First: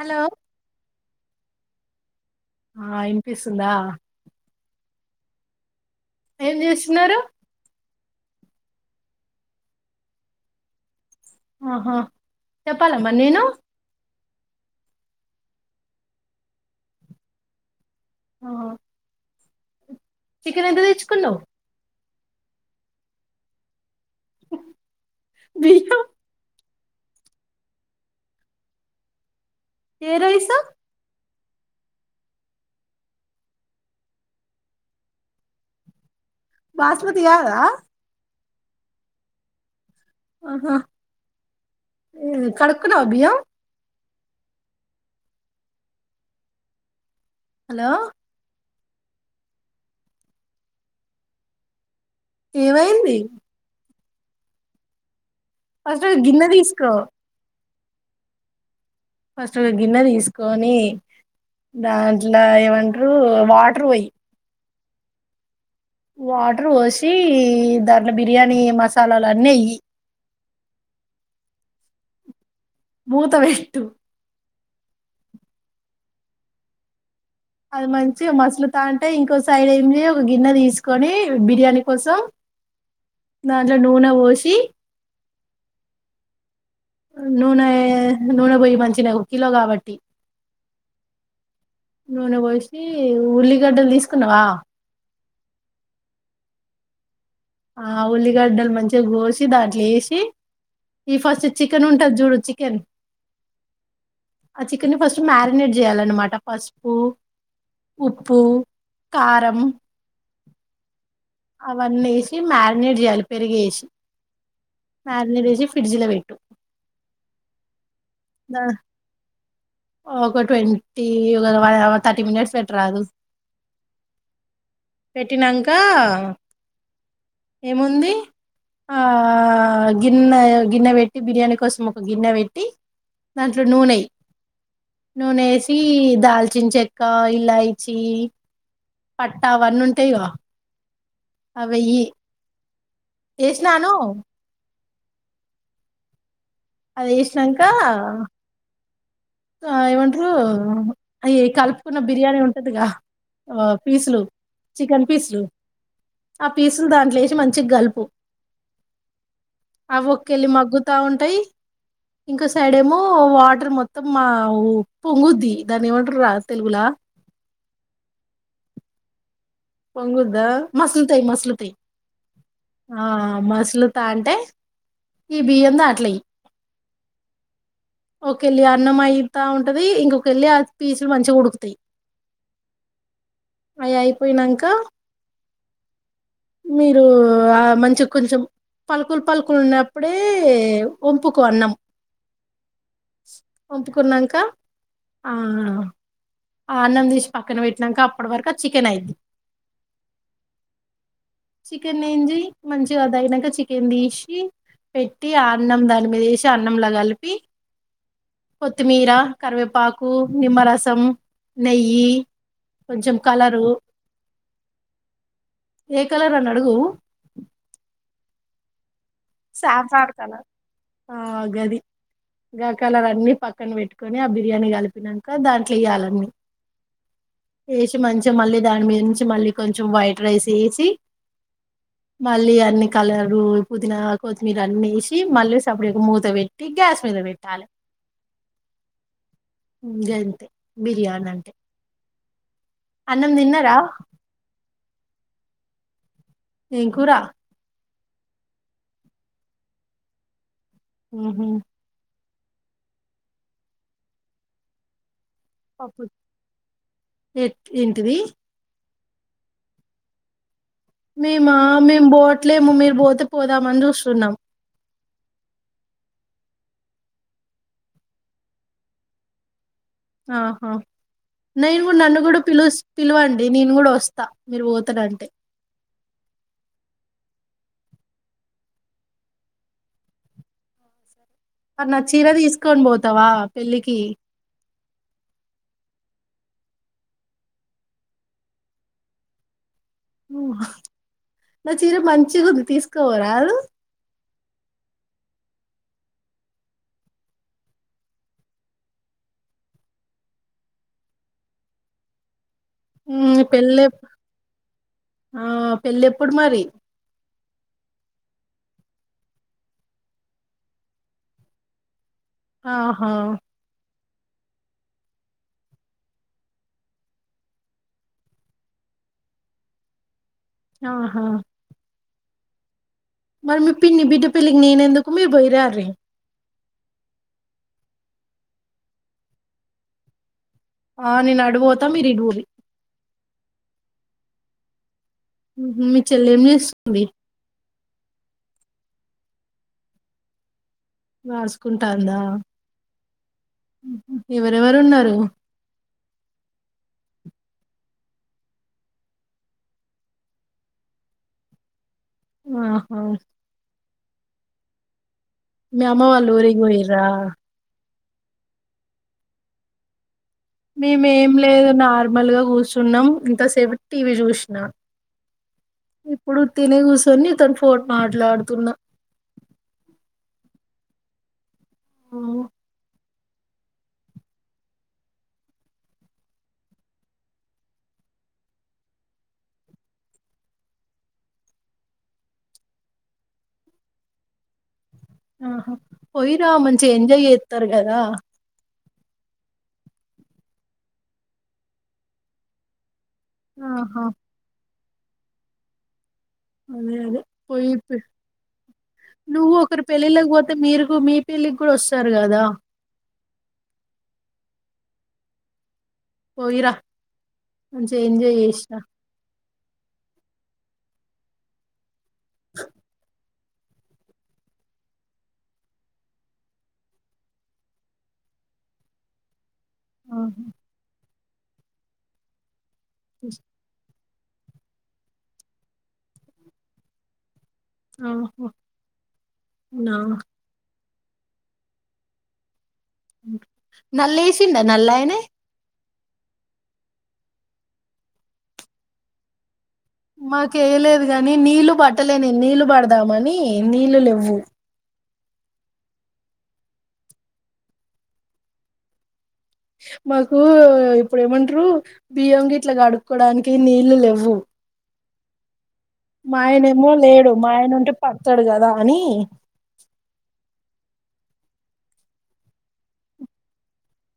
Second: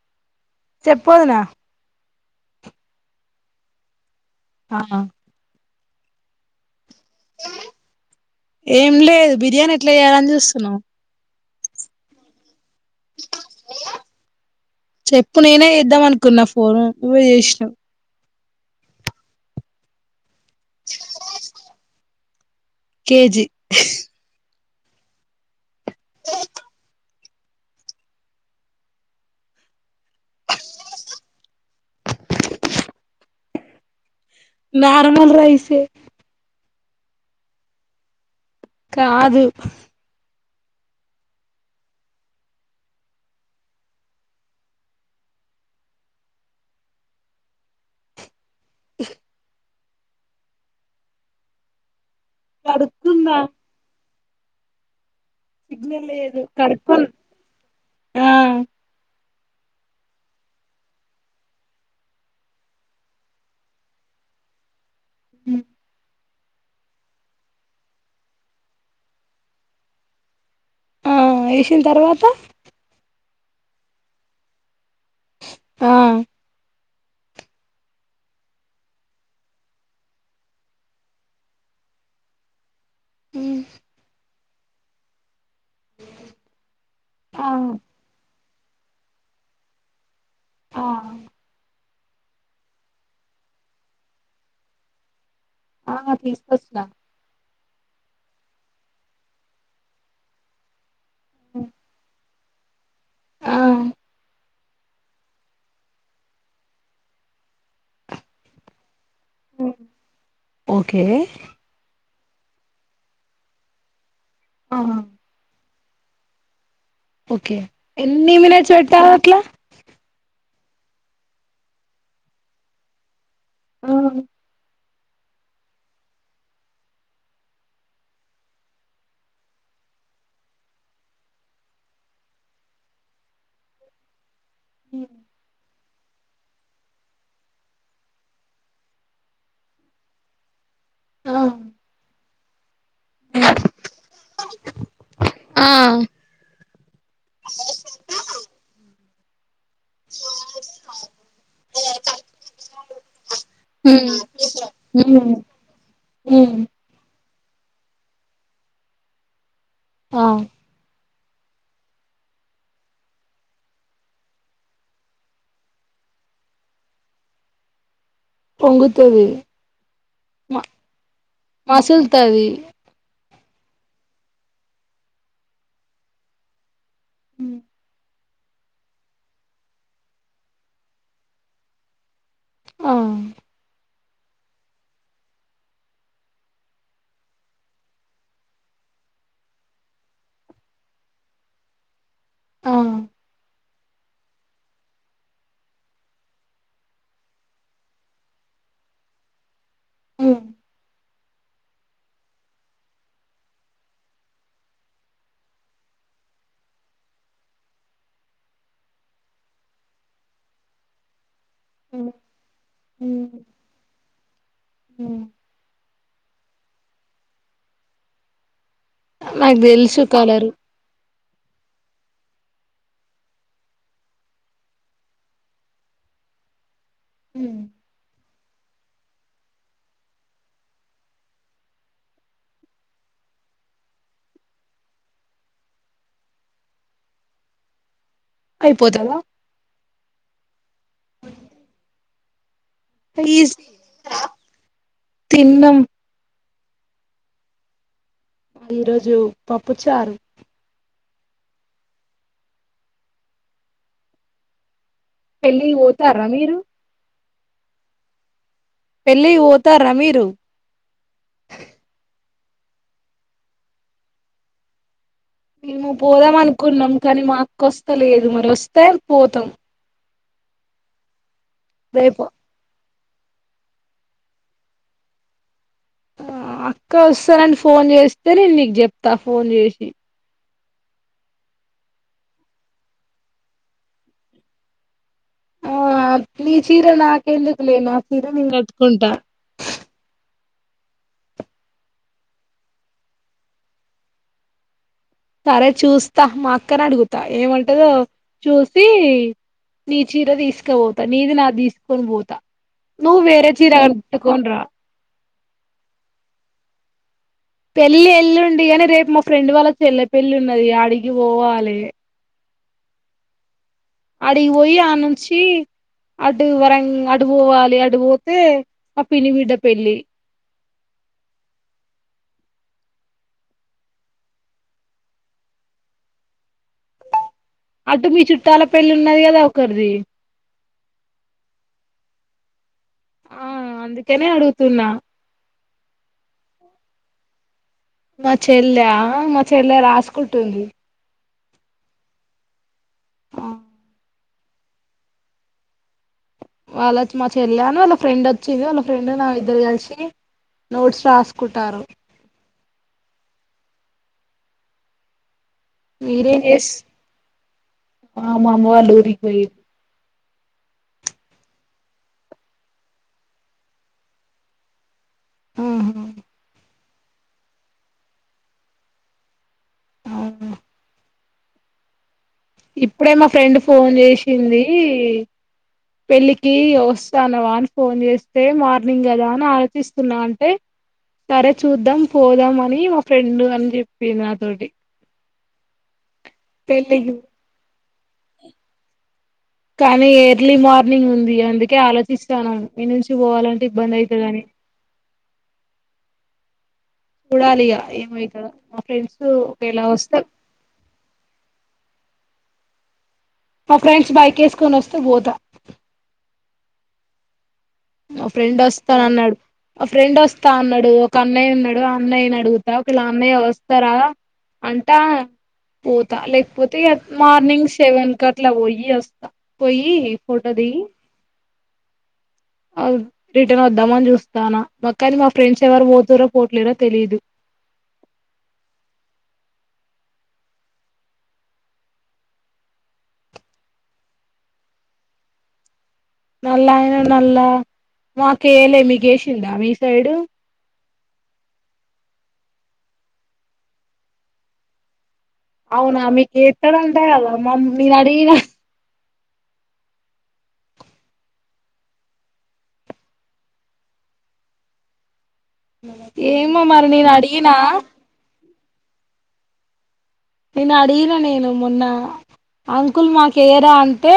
Hello చెప్పు వొదినా. ఆ ఇంపిస్ ఉందా. అవునా ఏం చేస్ స్తున్నారు. ఏం లేదు బిర్యానీ ఎట్లా చేయాలని చూస్తున్నాం. ఆహా చెప్పాలమరి నేను చెప్పు నేనే చేద్దాం అనుకున్నా ఫోను నువ్వే చేసినవు. ఆ చికెన్ ఎంత తెచ్చుకున్నవ్. కేెజీ హ్ బియ్యం ఎరైస్ నార్మల్ రైసే బాస్మతి కాదా. కాదు. ఆహా కడకున్నవా బియ్యం. హలో ఏమైంది. కడుక్కున్నా ఫస్ట్ సిగ్నల్ లేదు గిన్నె తీసుకో కడుక్కున్ ఆ ఫస్ట్ ఒక గిన్నె తీసుకొని దాంట్లో ఏమంటరు వాటర్ పోయి. ఉ వాటర్ పోసి దాంట్లో బిర్యానీ మసాలాలు అన్నీ యెయ్యి ఆ వేసిన తర్వాత మూత పెట్టు ఆ అది మంచి మసలు తాంటే ఇంకో సైడ్ ఏమి ఒక గిన్నె తీసుకొని బిర్యానీ కోసం దంట్లో నూనె పోస్ ఆ నూన నూనె పొయ్యి మంచినగు కిలో కాబట్టి ఆ నూనె పోసి ఉల్లిగడ్డలు తీసుకున్నావా ఆ తీసుకొచ్చిన ఆ ఉల్లిగడ్డలు మంచిగా గోసి దాంట్లో వసి ఈ ఫస్ట్ చికెన్ ఉంటది చూడు చ కన్ ఆ ఆ చికెన్ ఫస్ట్ మ్యారినేట్ చేయాలన్నమాట పస్పు ఉప్పుూ కారంం ఓకే అవన్నీ ఎస్ మ్యారినేట్ జేయ్యాలి పెరిగేసి ఆ మ్యారినేట్ చేసి ఫ్రిడ్జ లో వెట్టు ఓకే ఎన్ని మనిట్స్ పెట్టారు అట్లా ఒక ట్వంటీ ఒక వన్ అవర్ థర్టీ మినిట్స్ పెట్ట రాదు ఆ పెట్టినంకా ఏముంది ఆ గిన్నె గిన్నె పెట్టి బిర్యానీ కోసం ఒక గిన్నె పెట్టి దాంట్లో నూనే నూనేసి దాల్చిన చెక్క ఇలాయిచి పట్టా వన్నంటయవా ఆ అవెయ్యి ఏసినాను ఆ అది ఇసినాక ఆ ఏమంటారు అ కలుపుకున్న బిర్యానీ ఉంటదిగా ఉమ్ పీసులు చికెన్ ఉమ్ పీసులు ఆ ఉమ్ పీసులు దాంట్లోచి మంచి చ్చి గల్పు ఆ అకలి మగ్గుతా ఉంట తై ఇంకో సైడ్ ఏమో వాటర్ మొత్తం మా పొంగుద్ది దాన్ని ఏమంటారు రా తెలుగులా పొంగుతది పొంగుద్దా మ మసలుతయి మసలుతయి మసులుతది ఆ అమాసులు తా అంటే ఈ బియ్యంతో అట్ల్య హ ఒక వెళ్ళి అన్నం అయితా ఉంటది ఇంకొక ఎల్లి ఆ పీసులు మంచిగా ఉడుకుతాయి ఆ ఏఐ పోయినాక మీరు మంచిగా కొంచెం పలుకులు పలుకులు ఉన్నప్పుడే వొంపుకొ అన్నం ఆ పంపుకున్నాక అన్నం తీసి పక్కన పెట్టినాక అప్పటి వరకు చికెన్ అయింది అ చికెన్ేంచి మంచిగా తగినక చికెన్ తీసి పెట్టి అన్నం దాని మీద వేసి అన్నంలా కలిపి కొత్తిమీర కరివేపాకు నిమ్మరసం నెయ్యి కొంచెం కలరు అ ఏ కలరాని అడుగు నాకు తెలుసు సాఫ్రాన్ కలర్ కలరు ఆ గది కలర్ అన్ని పక్కన పెట్టుకొని ఆ బిర్యానీ కలిపినాక దాంట్లో ఎయ్యాలన్నీ ఏష మంచి మళ్ళీ దాని మీద నుంచి మళ్ళీ కొంచెం వైట్ రైస్ వేసి మళ్ళీ అన్ని కలరు పునా కొత్తిమీర అన్నేసి మళ్ళీ సప్పుడయ ఒక మూత పెట్టి గ్యాస్ మీద పెట్టాలి అయిపోతావా ంతే బిర్యానీ అంటే అన్నం ప్లీజ్ తిన్నారా తిన్నం ఏం కూరా ఈరోజు పప్పుచారు హ పెళ్ళి పోతారా మీరు ఎట్ ఏంటిది పెళ్ళి ఓత రమీరు మ మా మేము బోట్ అట్లేము మీరు పోతే పోదామని చూస్తున్నాం మేము పోదాం అనుకున్నాం కానీ మాకుొస్తా లేదు మరి వస్తే పోతాం ఆహా నేను కూడా నన్ను రేపు కూడా పిలుస్తా పిలువండి నేను కూడా వస్తా మీరు పోతడంటే ఆ అక్క వస్తానని ఫోన్ చేస్తే నేను నీకు చెప్తా ఫోన్ చేసి మరి నా చీర తీసుకొని పోతావా పెళ్ళికి ఆ నీ చీర నాకెందుకు లే నా ఆ చీర నేను కట్కుంటా నా చీర మంచి ఉంది తీసుకోవరా సరే చూస్తా మా అక్కన అడుగుతా ఏమంటదో చూసి నీ చీర తీసుక పోతా నీది నా తీసుకొని పోతా నువ ఉమ్, వేర చీర పెళ్ళి కట్టుకొని రా ఆ పెళ్ళ ఎప్పుడు మరి పెళ్లి ఎల్లుండి కానీ రేపు మా ఫ్రెండ్ వాళ్ళ చెల్ల పెళ్లిి ఉన్నది అడిగి పోవాలి ఆహా అడిగిపోయి ఆ నుంచి అడు వరం అడుపోవాలి అడిపోతే ఆ పిని బిడ్డ పెళ్లిి ఆహా మరి మీ పిన్ని బిడ్డ పిల్లికి నేన ఎందుకు మీరు పోయి రారీ అటు మీ చుట్టాల పెళ్లిి ఉన్నది కదా ఒకరిది ఆ నేను అడు పోతా మీరు ఇడుగురి ఆ అందుకనే అడుగుతున్నా మీ చల్లేంనిస్తుంది మా చెల్లె మా చెల్లె రాసుకుంటుంది రాసుకుంటాందా మ్మ్ హ్మ్ ఎవరెవరున్నారు వాళ్ళచ్చ మా చెల్ళని వాళ్ళ ఫ్రెండ్ వచ్చింది వాళ్ళ ఫ్రెండ్ నా ఇద్దరు కలిసి నోట్స్ రాసుకుంటారు ఆహా మీ అమ్మ వాళ్లు ఊరిగోయరా ఆమమ్ అలూరికి పోయది మేముేం లేదు నార్మల్ గా కూర్చున్నాం ఇంతసేపు టీవీ చూసిన ఆహా ఇప్పుడు తినగు సున్ని తన్ ఫోడ్ మాట్లాడుతున్న మ్మ్ ఆవు ఇప్పుడే మా ఫ్రెండ్ ఫోన్ చేసింది పెళ్ళికి వస్తానవా అని ఫోన్ చేస్తే మార్నింగ్ కదా అని ఆలోచిస్తున్నా అంటే సరే చూద్దాం పోదాం అని మా ఫ్రెండ్ అని చెప్పింది నాతోటి ఆహా పోయి రామంచి పెళ్ళికి ఎజయ్ చేస్తారు కదా దా కానీ ఎర్లీ మార్నింగ్ ఉంది అందుకే ఆలోచిస్తాను నేను ఇి పోవాలంటే ఇబ్బంది ఆహా అయితది అని అదే అదే చూడాలి పోయి ఇగ ఏమైతదో మా ఫ్రెండ్స్ నువ్వు ఒకరు ఒకేలా వస్తే పెళ్ళిళ్ళక పోతే మీరు మీ పెళ్ళికి కూడా వస్త కాదా మా ఫ్రెండ్స్ బైక్ వేసుకొని వస్తే పోతా పోయిరా మంచిగా మా ఎంజాయ్ ఫ్రెండ్ చేసిరా వస్తానన్నాడు ఒక ఫ్రెండ్ వస్తా అన్నాడు ఒక అన్నయ్య ఉన్నాడు అన్నాయినీ అడుగుతా ఒకవేళ ఆ అన్నయ్య వాస్ వస్తారా అంటా పోతా లేకపోతే మార్నింగ్ సెవెన్ క అట్లా పోయి వస్తా పోయి ఫోటో దిగి రిటర్న్ వద్దామని చూస్త నా మా కాని మా ఫ్రెండ్స్ ఎవరు పోతుర పోట్లేరా తెలీదు ఆహన్నా నల్ ఏసింట నల్యనే నల్ల ఆయన నల్ల మాకెయ్యాలె మీకేసింద మీ సైడు మాకలేది కానీ నీళ్ళలు బట్టలేని నీళ్ళలు పడదామని నీళ్ళలు ఇవ్వు అవునా మీకు ఎస్తడ ఉంటా కదామ్మా నేను అడిగిన మాకు ఇప్పుడు ఏమంటారు బియ్యం గ ఇట్లా కడుక్కోడానికి నీళ్ళు లేవవు మా ఆయనే మరి ఏమో నేను లేడు మా అడిగినా ఆయన ఉంటే పతాడు కదా అని నేను అడిగిన నేను మొన్న అంకుల్ మాకేరా అంటే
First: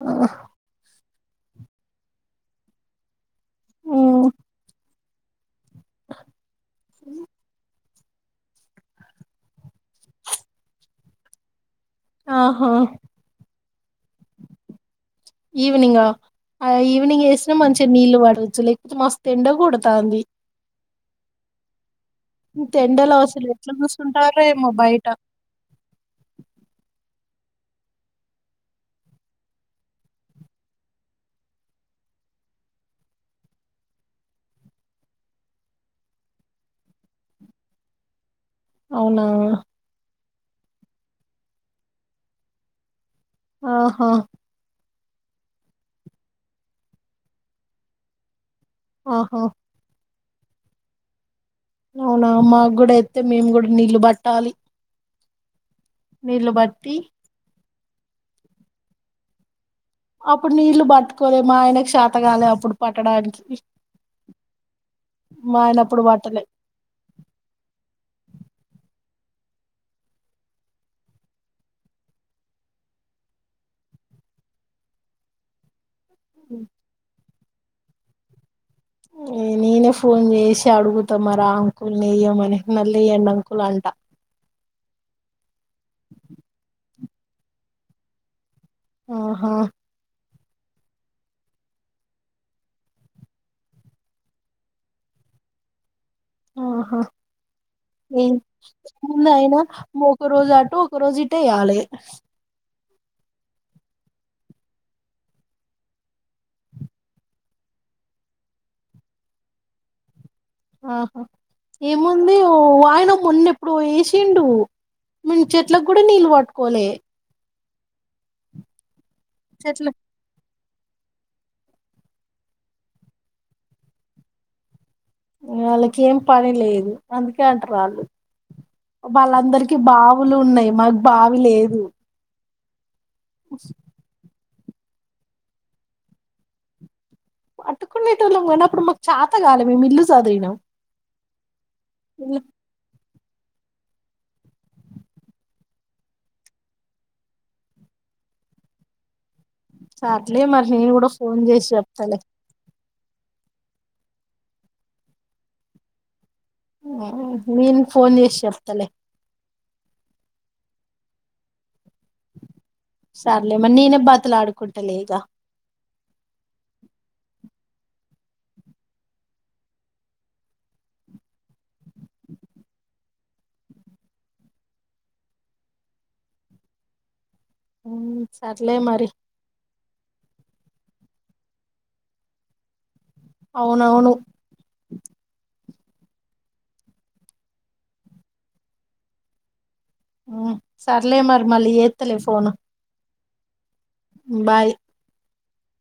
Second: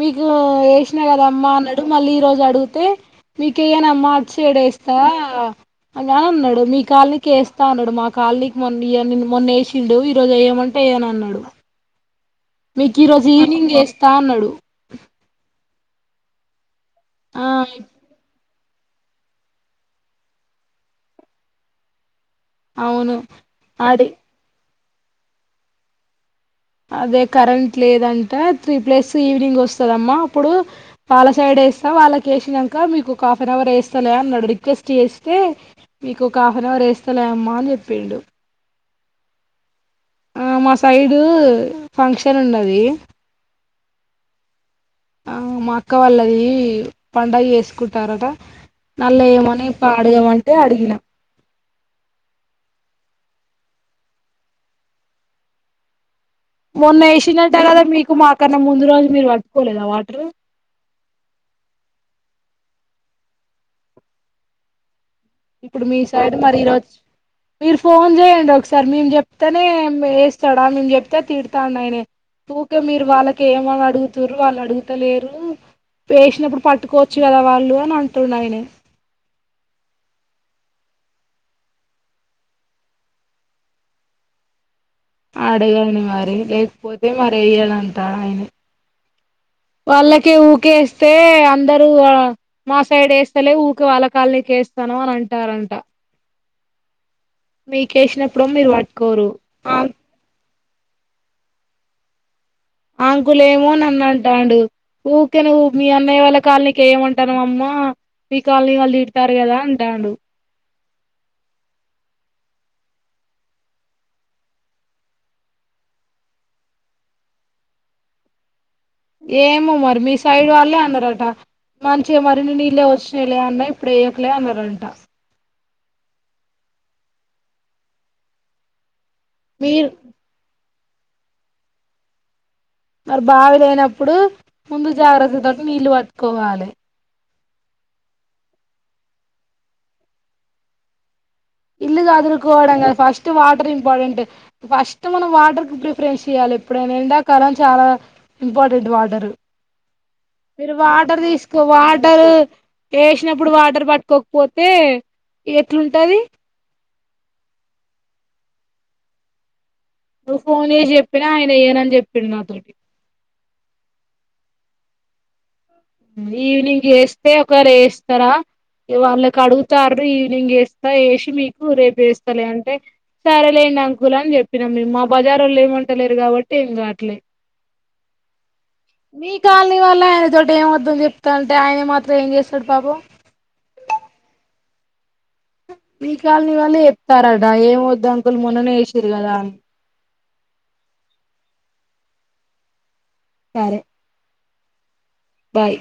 మీకు ఏ కదమ్మా అన్నాడు మళ్ళీ ఈ రోజు అడిగితే మీకి య్యనమ్మా మ్ చెడేస్తా అ అన్నాడు మీ కాళకిస్తా అన్నాడు మాకు కలి మ మొష తిండు ఈ రోజు అయ్యమంటే అని అన్నాడు ఆహా మీకు రోజు ఈవినింగ్ స్నడు ఈవనింగ్ ఆ ఈవినింగ్ ఆ వేసినా మంచిగా నీళ్ళు పడవచ్చు అసలు లే ఎక్కుపోతే మస్తు ఎండ కొడతుంది తేండలో అవును అసలు ఎట్లా అడి చూస్తుంటారో‌ ఎమాో బయట కుట్ట అదే కరెంట్ లేదంట త్రీ ప్లస్ ఈవినింగ్ వస్తుందమ్మా అప్పుడు వాళ్ళ సైడ్ వేస్తా వాళ్ళక వేసినాక మీకు ఒక హాఫ్ అన్ అవర్ వేస్తలే అన్నాడు రిక్వెస్ట్ చేస్తే మీకు ఒక హాఫ్ అన్ అవర్ వేస్తలే అమ్మా అని చెప్పిండు అవునా ఆ మా సైడు ఫంక్షన్ ఉన్నది ఆహా ఆ మా అక్క వాళ్ళది పడుగ చేేసుకుంటారట నల్ల ఆహా ఏమని పాడగమంటే ట్టే అడిగిన అవునా మాకుడ చేప్తే మేము కూడా నీళ్లు బట్టాలి నీలుబట్టి ంట కదా మీకు మాకన్నముందు రోజు మీరు పట్టుకోలేదా వాటర్ అప్పుడు నీళ్ళ బట్టుకోద మాయనా ఎత్తగాలి అప్పుడు పట్టడానికి మా ఆయన ఇప్పుడు మీ అప్పుడు సైడ్ పట్టలే మర ఈ రచ్చ మీరు ఫోన్ చేయండి ఒకసారి సార్ మేము చెప్తేనే వేస్తాడా మేము చెప్తే తిడతాండి ఆయన ఓకే మీరు వాళ్ళకి ఏమని అడుగుతుారు వాళ్ళు అడుగుతలేరు పేసినప్పుడు పట్టుకోవచ్చు కదా వాళ్ళు లేనంటుండు అయన నేనే ఫోన్ చేసి అడుగుతా మరి ఆ అంకుల్ని ల వెయ్యమని మళ్లీ వెయ్యండి అంకుల్ అంట, అడగండి మరి లేకపోతే, అదే మరి వేయ్యాడంట ఆయనే ఆహా ఊకే వాళ్ళకే ఊకేస్తే అందరు మా సైడ్ వేస్తేలే ఊరకే వాళ్ళ కాలనీకి వేస్తాను అని అంటారంట ఆహా ఏ మీకేసినప్పుడేమో మీరు పట్టుకోరు ముందైనా ఆమె ఒక రోజు అటు ఒక రోజ ఇటు ఎయ్యాలే అంకులే ఏమో నన్ను అంటాడు ఊరికే మీ అన్నయ్య వాళ్ళ కాలనీకి ఏయమంటాను అమ్మ మీ కాలనీ వాళ్ళు తిడతారు కదా అంటాడు, ఆహా ఏముంది వాయిన మొన్న ఎప్పుడు వేసిండు మేము చెట్లలకు కూడా నీళ్ళు పట్టుకోలే, ఏమొ చెట్ల మరి మీ సైడ్ వాళ్ళ, లే అన్నారట మంచిగా మరిన్ని నీళ్ళే వచ్చినలే అన్న ఇప్పుడు వేయకలే అన్నారంట, వాళ్ళకి ఏం పని లేదు అందుకే అంటారు వాళ్ళు, వాళ్ళందరికి మీరు బావులు ఉన్నాయి, మాకు బావి లేదు మరి బావిలేయినప్పుడు, ముందు జాగ్రత్తతోటి నీళ్ళు పట్టుకోవాలే పట్టుకునేటోళ్ళం కాని అప్పుడు మాకు చాతగాలే మేము ఇల్లు సదిరినాం, ఇల్లు సదురుకోవడం కాదు first, first water important first మనం వాటర్ కి ప్రిఫరెన్స్ ఇయ్యాలి ఎప్పుడైనా ఎండాకాలం చాలా ఇంపార్టెంట్ వాటర్, సార్లే మరి మీరు నేను కూడా ఫోన్ తీసుకో చేసి చెప్తలే వాటర్ వేసినప్పుడు వాటర్ పట్టుకోకపోతే ఎట్లుంటది నేను ఫోన్ చేసి చెప్తలే నువ్వు ఫోన్ చేసి చెప్పినా ఆయన ఏయను అని చెప్పి, చెప్పిండు మా తోటి సర్లే నేనే బాతులు ఆడుకుంటాలే ఇగ ఈవినింగ్ వేస్తే ఒకరు వేస్తారా వాళ్ళకి అడుగుతారు ఈవినింగ్ వేస్తా వేసి మీకు రేపు వేస్తలే అంటే సరేలేండి అంకుల్ అని చెప్పినాం మీరు మా బజార్ వాళ్ళు ఏమంటలేరు కాబట్టి ఏం కావట్లే, సర్లే మరి వాళ్లే ఆయన తోటి వద్దు చెప్తానంటే ఆయన మాత్రం ఏం చేశాడు పాపం అవునవును మీ కాలనీ వాళ్ళ చెస్తారట ఏమవద్దు అంకుల్ మొన్ననే ఎసిరు కదా అని హు సర్లే మరి మళ్ళీ ఏతులే ఫోన్ ను సరే బాయ్ బాయ్